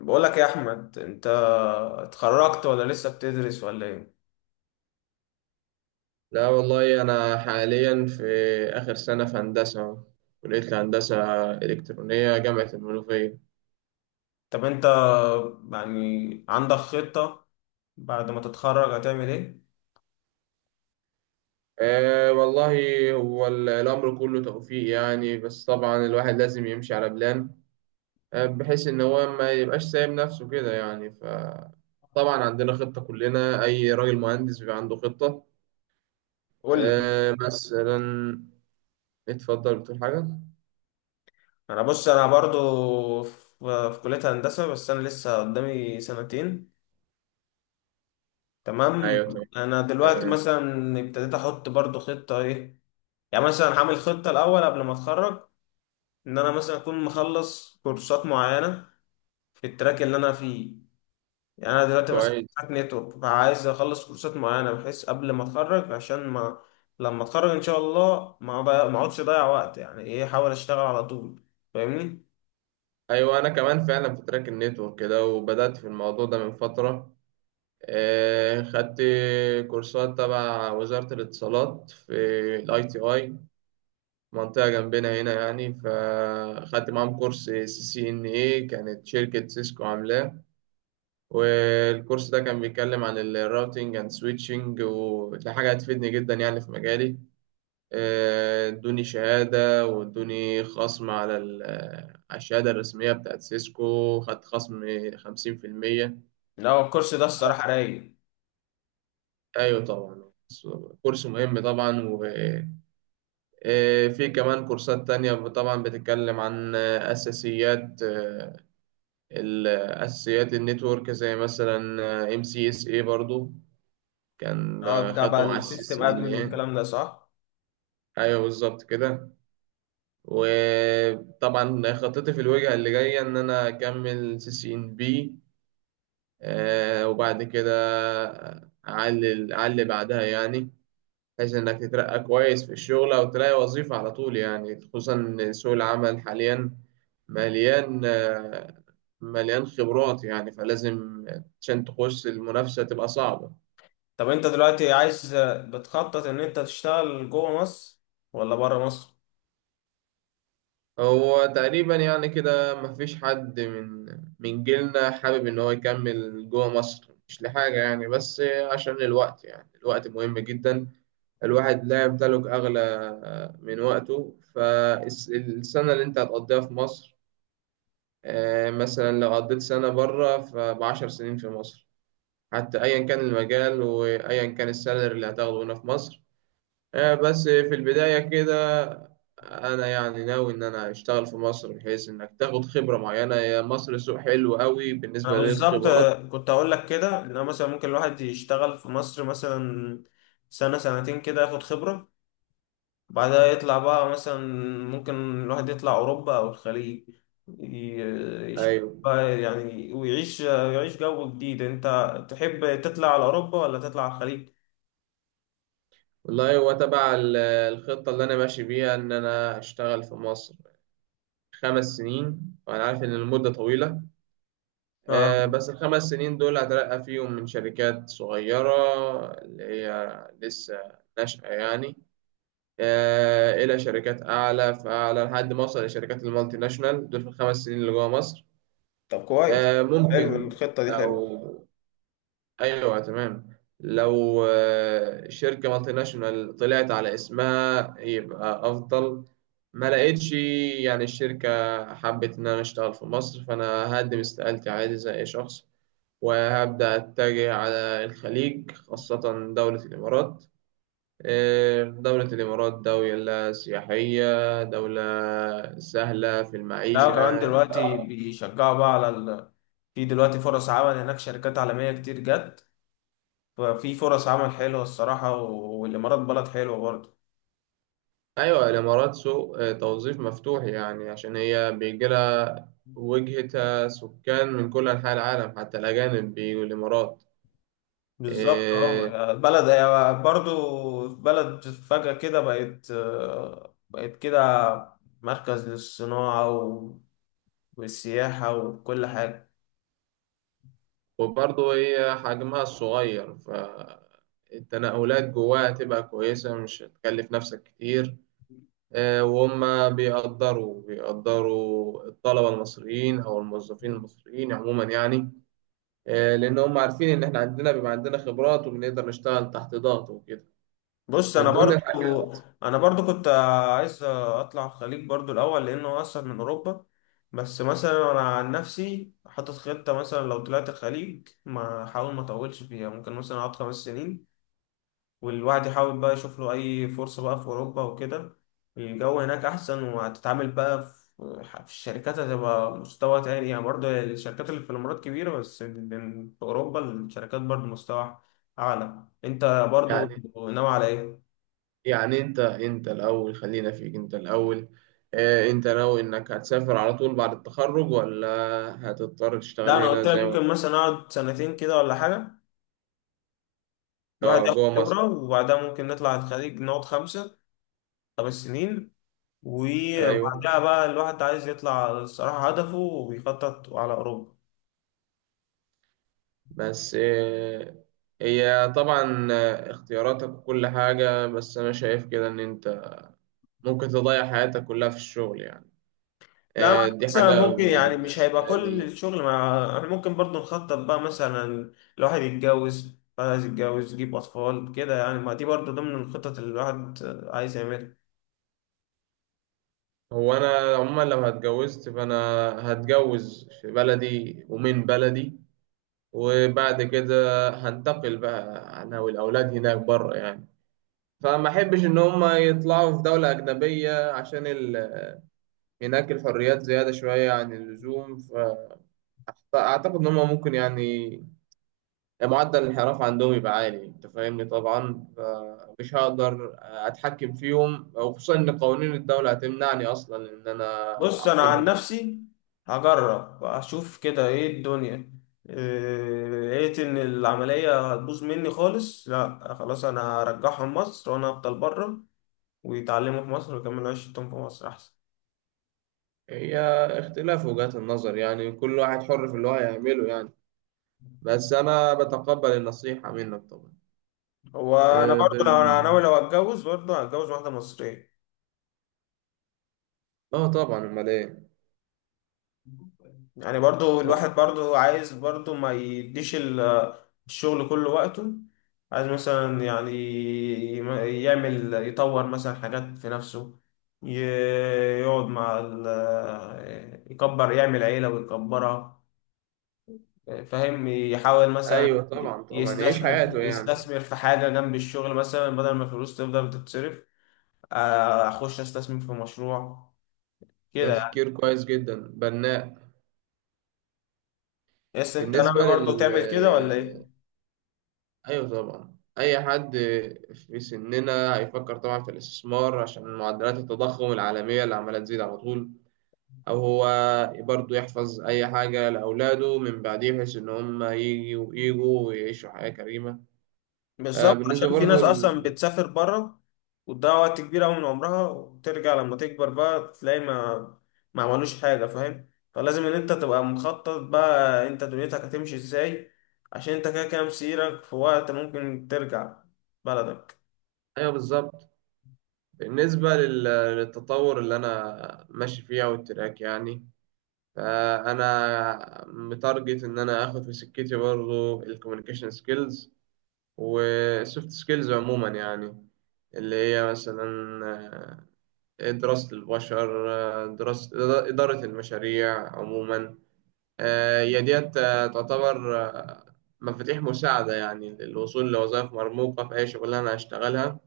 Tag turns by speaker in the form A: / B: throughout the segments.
A: بقول لك يا احمد، انت اتخرجت ولا لسه بتدرس ولا ايه؟
B: لا والله، أنا حاليا في آخر سنة في هندسة، كلية الهندسة الإلكترونية، جامعة المنوفية.
A: طب انت يعني عندك خطة بعد ما تتخرج هتعمل ايه؟
B: والله هو الأمر كله توفيق يعني، بس طبعا الواحد لازم يمشي على بلان. بحيث إن هو ما يبقاش سايب نفسه كده يعني. فطبعا عندنا خطة، كلنا أي راجل مهندس بيبقى عنده خطة.
A: قول لي.
B: مثلا... اتفضل، بتقول حاجة؟
A: انا بص، انا برضو في كلية هندسة، بس انا لسه قدامي سنتين. تمام.
B: أيوه، تمام.
A: انا دلوقتي
B: تمام.
A: مثلا ابتديت احط برضو خطة ايه، يعني مثلا هعمل خطة الاول قبل ما اتخرج ان انا مثلا اكون مخلص كورسات معينة في التراك اللي انا فيه. يعني انا دلوقتي مثلا في
B: كويس.
A: بتاعت نتورك، فعايز اخلص كورسات معينه بحيث قبل ما اتخرج عشان ما، لما اتخرج ان شاء الله ما اقعدش اضيع وقت، يعني ايه، احاول اشتغل على طول. فاهمني؟
B: ايوه، انا كمان فعلا في تراك النتورك كده، وبدات في الموضوع ده من فتره. خدت كورسات تبع وزاره الاتصالات في الاي تي اي، منطقه جنبنا هنا يعني. فخدت معاهم كورس سي سي ان اي، كانت شركه سيسكو عاملاه. والكورس ده كان بيتكلم عن الراوتينج اند سويتشنج، ودي حاجه هتفيدني جدا يعني في مجالي. ادوني شهادة، وادوني خصم على على الشهادة الرسمية بتاعت سيسكو. خدت خصم 50%.
A: لا هو الكورس ده الصراحه رايق.
B: أيوة طبعا. كورس مهم طبعا. وفي كمان كورسات تانية طبعا، بتتكلم عن أساسيات أساسيات النتورك، زي مثلا ام سي اس اي. برضو كان
A: اه، بتاع بقى
B: خدته مع السي
A: السيستم
B: سي ان
A: ادمن
B: اي.
A: والكلام ده، صح.
B: ايوه بالظبط كده. وطبعا خطتي في الوجهة اللي جاية إن أنا أكمل سي سي إن بي، وبعد كده أعلي أعلي بعدها يعني. بحيث إنك تترقى كويس في الشغل، أو تلاقي وظيفة على طول يعني. خصوصا إن سوق العمل حاليا مليان، مليان خبرات يعني. فلازم عشان تخش المنافسة تبقى صعبة.
A: طب انت دلوقتي عايز، بتخطط ان انت تشتغل جوه مصر ولا بره مصر؟
B: هو تقريبا يعني كده مفيش حد من جيلنا حابب إن هو يكمل جوه مصر، مش لحاجة يعني، بس عشان الوقت يعني. الوقت مهم جدا، الواحد لا يمتلك أغلى من وقته. فالسنة اللي أنت هتقضيها في مصر، مثلا لو قضيت سنة بره فبعشر سنين في مصر، حتى أيا كان المجال وأيا كان السالري اللي هتاخده هنا في مصر. بس في البداية كده، أنا يعني ناوي إن أنا أشتغل في مصر، بحيث إنك تاخد خبرة معينة. يا مصر سوق حلو قوي
A: انا
B: بالنسبة
A: بالظبط
B: للخبرات.
A: كنت اقول لك كده، ان أنا مثلا ممكن الواحد يشتغل في مصر مثلا سنة سنتين كده، ياخد خبره، بعدها يطلع بقى مثلا. ممكن الواحد يطلع أوروبا أو الخليج، ي- يشتغل
B: أيوه
A: بقى يعني، ويعيش يعيش جو جديد. أنت تحب تطلع على أوروبا ولا تطلع على الخليج؟
B: والله، هو تبع الخطة اللي أنا ماشي بيها إن أنا أشتغل في مصر 5 سنين. وأنا عارف إن المدة طويلة.
A: آه،
B: بس الخمس سنين دول هترقى فيهم من شركات صغيرة، اللي هي لسه ناشئة يعني. الى شركات اعلى فاعلى، لحد ما اوصل لشركات المالتي ناشونال دول في الخمس سنين اللي جوه مصر.
A: طب كويس. حلو
B: ممكن.
A: الخطة دي، حلو.
B: لو... ايوه تمام. لو شركه مالتي ناشونال طلعت على اسمها يبقى افضل. ما لقيتش يعني الشركه حبت ان انا اشتغل في مصر، فانا هقدم استقالتي عادي زي اي شخص. وهبدا اتجه على الخليج، خاصه دوله الامارات. دولة الإمارات دولة سياحية، دولة سهلة في
A: لا،
B: المعيشة.
A: كمان دلوقتي بيشجعوا بقى على ال... في دلوقتي فرص عمل هناك، شركات عالمية كتير جت، ففي فرص عمل حلوة الصراحة، والإمارات بلد حلوة برضه.
B: أيوة، الإمارات سوق توظيف مفتوح يعني. عشان هي بيجيلها وجهة سكان من كل أنحاء العالم، حتى الأجانب بيجوا الإمارات.
A: بالظبط،
B: إيه.
A: اه، بلد هي برضو بلد فجأة كده بقت، بقت كده مركز للصناعة والسياحة وكل حاجة.
B: وبرضه هي حجمها الصغير، فالتنقلات جواها تبقى كويسة، مش هتكلف نفسك كتير. وهم بيقدروا الطلبة المصريين أو الموظفين المصريين عموما يعني. لأن هم عارفين إن إحنا عندنا بيبقى عندنا خبرات، وبنقدر نشتغل تحت ضغط وكده.
A: بص أنا
B: من ضمن الحاجات.
A: برضو، أنا برضو كنت عايز أطلع الخليج برضو الأول لأنه أصلا من أوروبا. بس مثلا أنا عن نفسي حاطط خطة مثلا لو طلعت الخليج ما أحاول ما أطولش فيها، ممكن مثلا أقعد 5 سنين والواحد يحاول بقى يشوف له أي فرصة بقى في أوروبا وكده. الجو هناك أحسن، وهتتعامل بقى في الشركات، هتبقى مستوى تاني يعني. برضه الشركات اللي في الإمارات كبيرة، بس في أوروبا الشركات برضه مستوى أعلى. أنت برضه
B: يعني
A: ناوي على إيه؟
B: يعني أنت الأول، خلينا فيك أنت الأول. أنت ناوي إنك هتسافر على طول بعد التخرج، ولا هتضطر
A: لا
B: تشتغل
A: أنا
B: هنا
A: قلت لك
B: زي ما...
A: ممكن مثلا أقعد سنتين كده ولا حاجة، الواحد ياخد
B: جوه مصر.
A: خبرة، وبعدها ممكن نطلع الخليج نقعد خمسة، 5 سنين،
B: أيوه
A: وبعدها بقى الواحد عايز يطلع الصراحة هدفه وبيخطط على أوروبا.
B: بس هي طبعا اختياراتك وكل حاجة، بس أنا شايف كده إن أنت ممكن تضيع حياتك كلها في الشغل يعني.
A: لا أنا
B: دي
A: مثلا
B: حاجة
A: ممكن يعني مش هيبقى
B: بالنسبة
A: كل
B: لي.
A: الشغل، مع احنا ممكن برضو نخطط بقى مثلا الواحد يتجوز بعد، عايز يتجوز، يجيب أطفال كده يعني، ما دي برضو ضمن الخطط اللي الواحد عايز يعملها.
B: هو أنا عموما، لو هتجوزت فأنا هتجوز في بلدي ومن بلدي. وبعد كده هنتقل بقى أنا والأولاد هناك بره يعني. فما أحبش إن هما يطلعوا في دولة أجنبية، عشان هناك الحريات زيادة شوية عن اللزوم. فأعتقد إن هما ممكن يعني معدل الانحراف عندهم يبقى عالي. انت فاهمني طبعا. فمش هقدر اتحكم فيهم، وخصوصا ان قوانين الدولة هتمنعني اصلا ان انا
A: بص أنا عن
B: اعاقبهم او حاجة.
A: نفسي هجرب أشوف كده إيه الدنيا، إيه، لقيت إن العملية هتبوظ مني خالص، لا خلاص أنا هرجعهم مصر وأنا هفضل بره، ويتعلموا في مصر ويكملوا عيشتهم في مصر أحسن.
B: هي اختلاف وجهات النظر يعني، كل واحد حر في اللي هو هيعمله يعني. بس انا بتقبل النصيحة منك طبعا.
A: هو أنا
B: اه
A: برضو لو أنا ناوي، لو هتجوز برضو هتجوز واحدة مصرية.
B: اه طبعا، امال ايه.
A: يعني برضو
B: طب.
A: الواحد برضو عايز برضو ما يديش ال- الشغل كله وقته، عايز مثلا يعني يعمل، يطور مثلا حاجات في نفسه، ي- يقعد مع ال-، يكبر، يعمل عيلة ويكبرها. فاهم، يحاول مثلا
B: ايوه طبعا طبعا، يعيش
A: يستثمر
B: حياته يعني.
A: يستثمر في حاجة جنب الشغل، مثلا بدل ما الفلوس تفضل تتصرف، أخش أستثمر في مشروع كده يعني.
B: تفكير كويس جدا، بناء.
A: بس أنت
B: بالنسبة
A: ناوي برضو
B: لل
A: تعمل كده ولا إيه؟
B: ايوه طبعا. اي حد في سننا هيفكر طبعا في الاستثمار، عشان معدلات التضخم العالميه اللي عماله تزيد على طول. او هو برضه يحفظ اي حاجه لاولاده من بعديه، بحيث ان هم يجوا ويعيشوا حياه كريمه.
A: بالظبط،
B: بالنسبه
A: عشان في
B: برضه
A: ناس اصلا بتسافر بره وتضيع وقت كبير قوي من عمرها، وترجع لما تكبر بقى تلاقي ما عملوش حاجه. فاهم، فلازم ان انت تبقى مخطط بقى انت دنيتك هتمشي ازاي، عشان انت كده كده مسيرك في وقت ممكن ترجع بلدك.
B: ايوه بالظبط. بالنسبه لل... للتطور اللي انا ماشي فيه، او التراك يعني. فانا متارجت ان انا اخد في سكتي برضه الكوميونيكيشن سكيلز وسوفت سكيلز عموما يعني. اللي هي مثلا دراسة البشر، دراسة إدارة المشاريع عموما. هي ديت تعتبر مفاتيح مساعدة يعني للوصول لوظائف مرموقة في أي شغلانة أنا هشتغلها.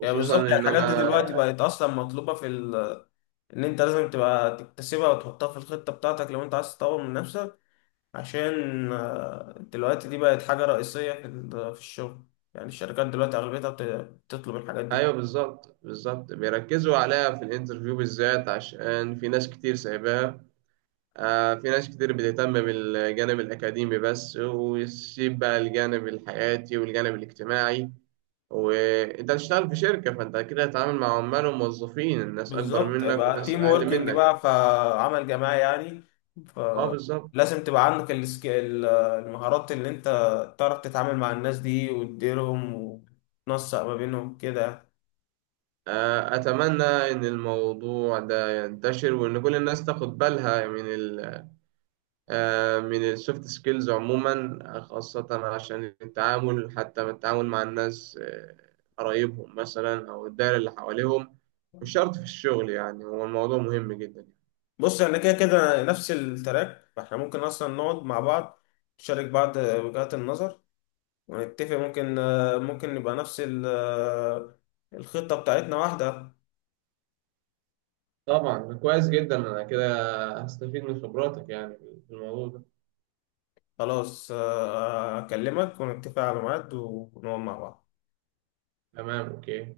A: يعني
B: خصوصا
A: بالظبط، يعني
B: إن
A: الحاجات دي
B: أنا
A: دلوقتي بقت اصلا مطلوبه في ال...، ان انت لازم تبقى تكتسبها وتحطها في الخطه بتاعتك لو انت عايز تطور من نفسك، عشان آه، دلوقتي دي بقت حاجة رئيسية في ال- في الشغل. يعني الشركات دلوقتي أغلبيتها بتطلب الحاجات دي.
B: أيوه بالظبط بالظبط، بيركزوا عليها في الانترفيو بالذات، عشان في ناس كتير سايباها. في ناس كتير بتهتم بالجانب الأكاديمي بس، ويسيب بقى الجانب الحياتي والجانب الاجتماعي. وأنت هتشتغل في شركة، فأنت كده هتتعامل مع عمال وموظفين، الناس أكبر
A: بالظبط،
B: منك
A: يبقى
B: وناس
A: تيم
B: أقل
A: ووركينج
B: منك.
A: بقى، فعمل جماعي يعني.
B: بالظبط.
A: فلازم تبقى عندك المهارات اللي أنت تعرف تتعامل مع الناس دي وتديرهم وتنسق ما بينهم كده.
B: أتمنى إن الموضوع ده ينتشر، وإن كل الناس تاخد بالها من السوفت سكيلز عموما، خاصة عشان التعامل حتى من التعامل مع الناس، قرايبهم مثلا أو الدائرة اللي حواليهم. مش شرط في الشغل يعني، هو الموضوع مهم جدا.
A: بص احنا كده كده نفس التراك، فاحنا ممكن أصلا نقعد مع بعض نشارك بعض وجهات النظر ونتفق، ممكن آه، ممكن نبقى نفس ال- آه، الخطة بتاعتنا واحدة.
B: طبعا كويس جدا، أنا كده هستفيد من خبراتك يعني في الموضوع ده.
A: خلاص آه، آه، أكلمك ونتفق على ميعاد ونقعد مع بعض.
B: تمام، أوكي.